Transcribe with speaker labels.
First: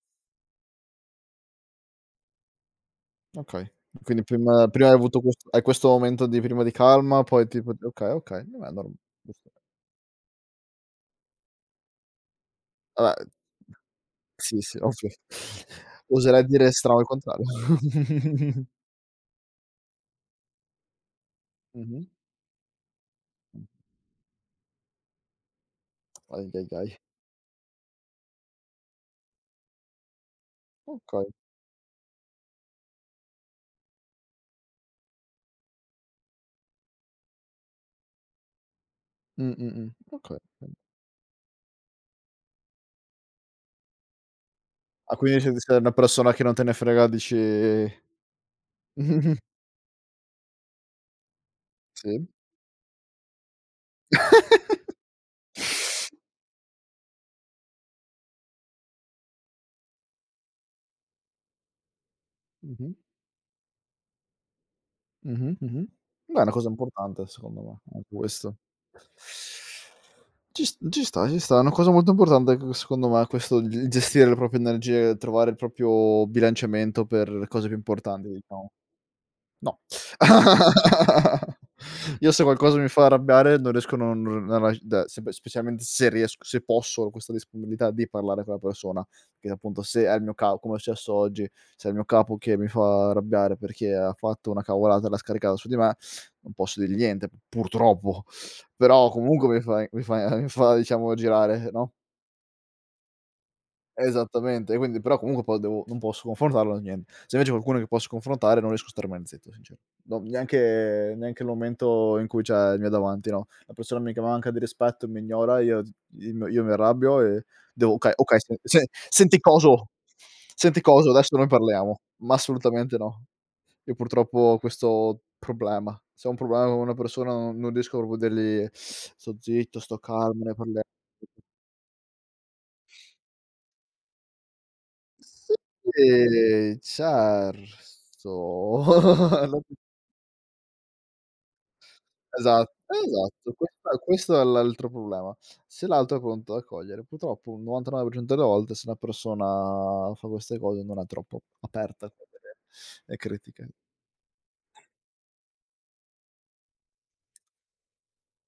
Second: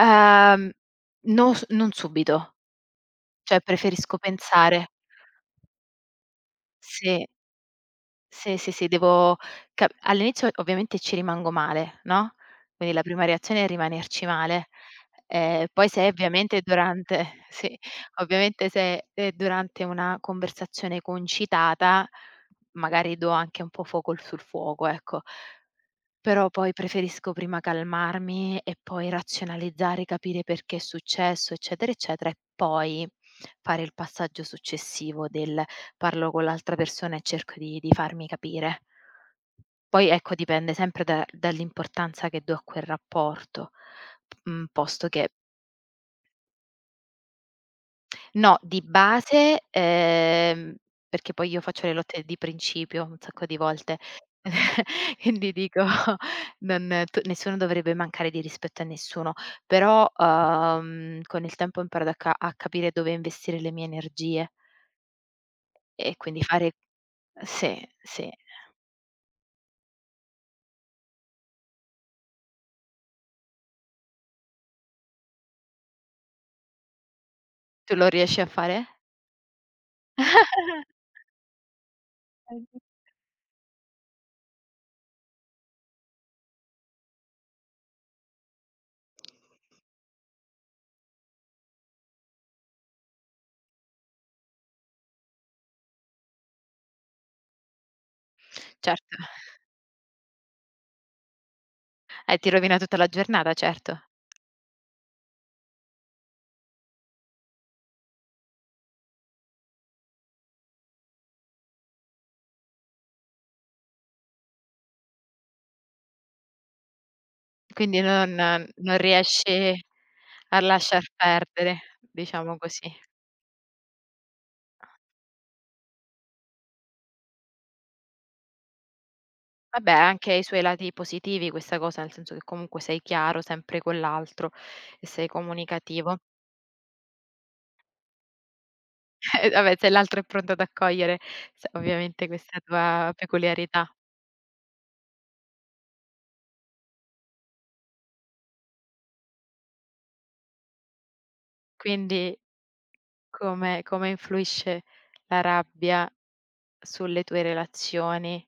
Speaker 1: Ehm, non s non subito. Cioè,
Speaker 2: Okay.
Speaker 1: preferisco
Speaker 2: Quindi prima prima
Speaker 1: pensare.
Speaker 2: hai avuto quest hai questo momento di prima di calma,
Speaker 1: Sì.
Speaker 2: poi tipo d okay, okay,
Speaker 1: Sì,
Speaker 2: vabbè
Speaker 1: sì,
Speaker 2: allora
Speaker 1: sì. Devo
Speaker 2: giusto per.
Speaker 1: ca all'inizio ovviamente ci rimango male, no, quindi la
Speaker 2: Vabbè,
Speaker 1: prima
Speaker 2: ehm
Speaker 1: reazione è rimanerci
Speaker 2: sì,
Speaker 1: male.
Speaker 2: sì,
Speaker 1: Ehm, poi
Speaker 2: [unintelligible]
Speaker 1: se è
Speaker 2: oserei
Speaker 1: ovviamente
Speaker 2: dire strano il contrario.
Speaker 1: durante sì, ovviamente se è è durante una conversazione
Speaker 2: Mh-mh.
Speaker 1: concitata, magari do anche un po' fuoco sul fuoco, ecco. Però
Speaker 2: Ahi, ahi,
Speaker 1: poi
Speaker 2: ahi.
Speaker 1: preferisco prima calmarmi e poi razionalizzare, capire perché è
Speaker 2: Okay.
Speaker 1: successo, eccetera, eccetera, e poi fare il passaggio successivo del "parlo con l'altra persona e cerco di di farmi capire".
Speaker 2: Mh, mh, mh.
Speaker 1: Poi, ecco,
Speaker 2: Okay,
Speaker 1: dipende
Speaker 2: bene.
Speaker 1: sempre da dall'importanza che do a quel rapporto. Mh, posto
Speaker 2: Ah,
Speaker 1: che
Speaker 2: quindi c'è il rischio è una persona che non te ne frega, dici
Speaker 1: No, di base, ehm perché poi io faccio le lotte
Speaker 2: Sì.
Speaker 1: di principio, un sacco di volte, e vi dico: "Non t nessuno dovrebbe mancare di rispetto a nessuno". Però, uhm, con il tempo ho imparato a ca a capire
Speaker 2: Mh-mh.
Speaker 1: dove investire le mie energie
Speaker 2: Mh-mh, mh-mh.
Speaker 1: e
Speaker 2: Dai,
Speaker 1: quindi
Speaker 2: è una cosa
Speaker 1: fare
Speaker 2: importante secondo
Speaker 1: sì,
Speaker 2: me, [unintelligible]
Speaker 1: sì.
Speaker 2: questo. Ci s ci sta, ci sta. È una cosa molto importante c secondo me questo di gestire le proprie energie, trovare il proprio bilanciamento per cose più
Speaker 1: Tu lo
Speaker 2: importanti,
Speaker 1: riesci a
Speaker 2: diciamo.
Speaker 1: fare?
Speaker 2: No. Io se qualcosa mi fa
Speaker 1: [unintelligible]
Speaker 2: arrabbiare non riesco, non r rag da sepe specialmente se riesc se posso, ho questa disponibilità di parlare con la persona, che appunto se è il mio ca come è successo oggi, se è il mio capo che mi fa arrabbiare perché ha fatto una cavolata e l'ha scaricata su di me, non posso dirgli niente, purtroppo. Però
Speaker 1: Certo.
Speaker 2: comunque mi fai mi fai a mi fa diciamo girare, no?
Speaker 1: Eh, ti rovina tutta la giornata, certo.
Speaker 2: Esattamente. Quindi, però, comunque poi devo non posso confrontarlo né niente. Se invece è qualcuno che posso confrontare non riesco a star mai zitto, sincero. No, neanche neanche il momento in cui, cioè, mi hai davanti, no, la persona mi che manca di rispetto, mi ignora, io z io io mi arrabbio e devo
Speaker 1: Quindi
Speaker 2: "Okay,
Speaker 1: non
Speaker 2: okay. Sen-sen
Speaker 1: non
Speaker 2: senti
Speaker 1: riesci
Speaker 2: coso,
Speaker 1: a
Speaker 2: senti
Speaker 1: lasciar
Speaker 2: coso, adesso noi
Speaker 1: perdere,
Speaker 2: parliamo." Ma
Speaker 1: diciamo così.
Speaker 2: assolutamente no. Io purtroppo ho questo problema. Se ho un problema con una persona no non riesco proprio a dirgli: "Sto zitto,
Speaker 1: Vabbè,
Speaker 2: sto
Speaker 1: ha anche
Speaker 2: calmo,
Speaker 1: i
Speaker 2: ne
Speaker 1: suoi
Speaker 2: parlia"
Speaker 1: lati positivi questa cosa, nel senso che comunque sei chiaro sempre con l'altro e sei comunicativo.
Speaker 2: Sì,
Speaker 1: Eh,
Speaker 2: certo.
Speaker 1: vabbè, se l'altro è pronto ad accogliere ovviamente
Speaker 2: Esa
Speaker 1: questa tua
Speaker 2: esatto.
Speaker 1: peculiarità.
Speaker 2: Questo questo è l'altro problema: se l'altro è pronto ad accogliere. Purtroppo un 99% delle volte se una persona fa queste cose non è troppo aperta a
Speaker 1: Quindi
Speaker 2: vede le critiche.
Speaker 1: come come influisce la rabbia sulle tue relazioni?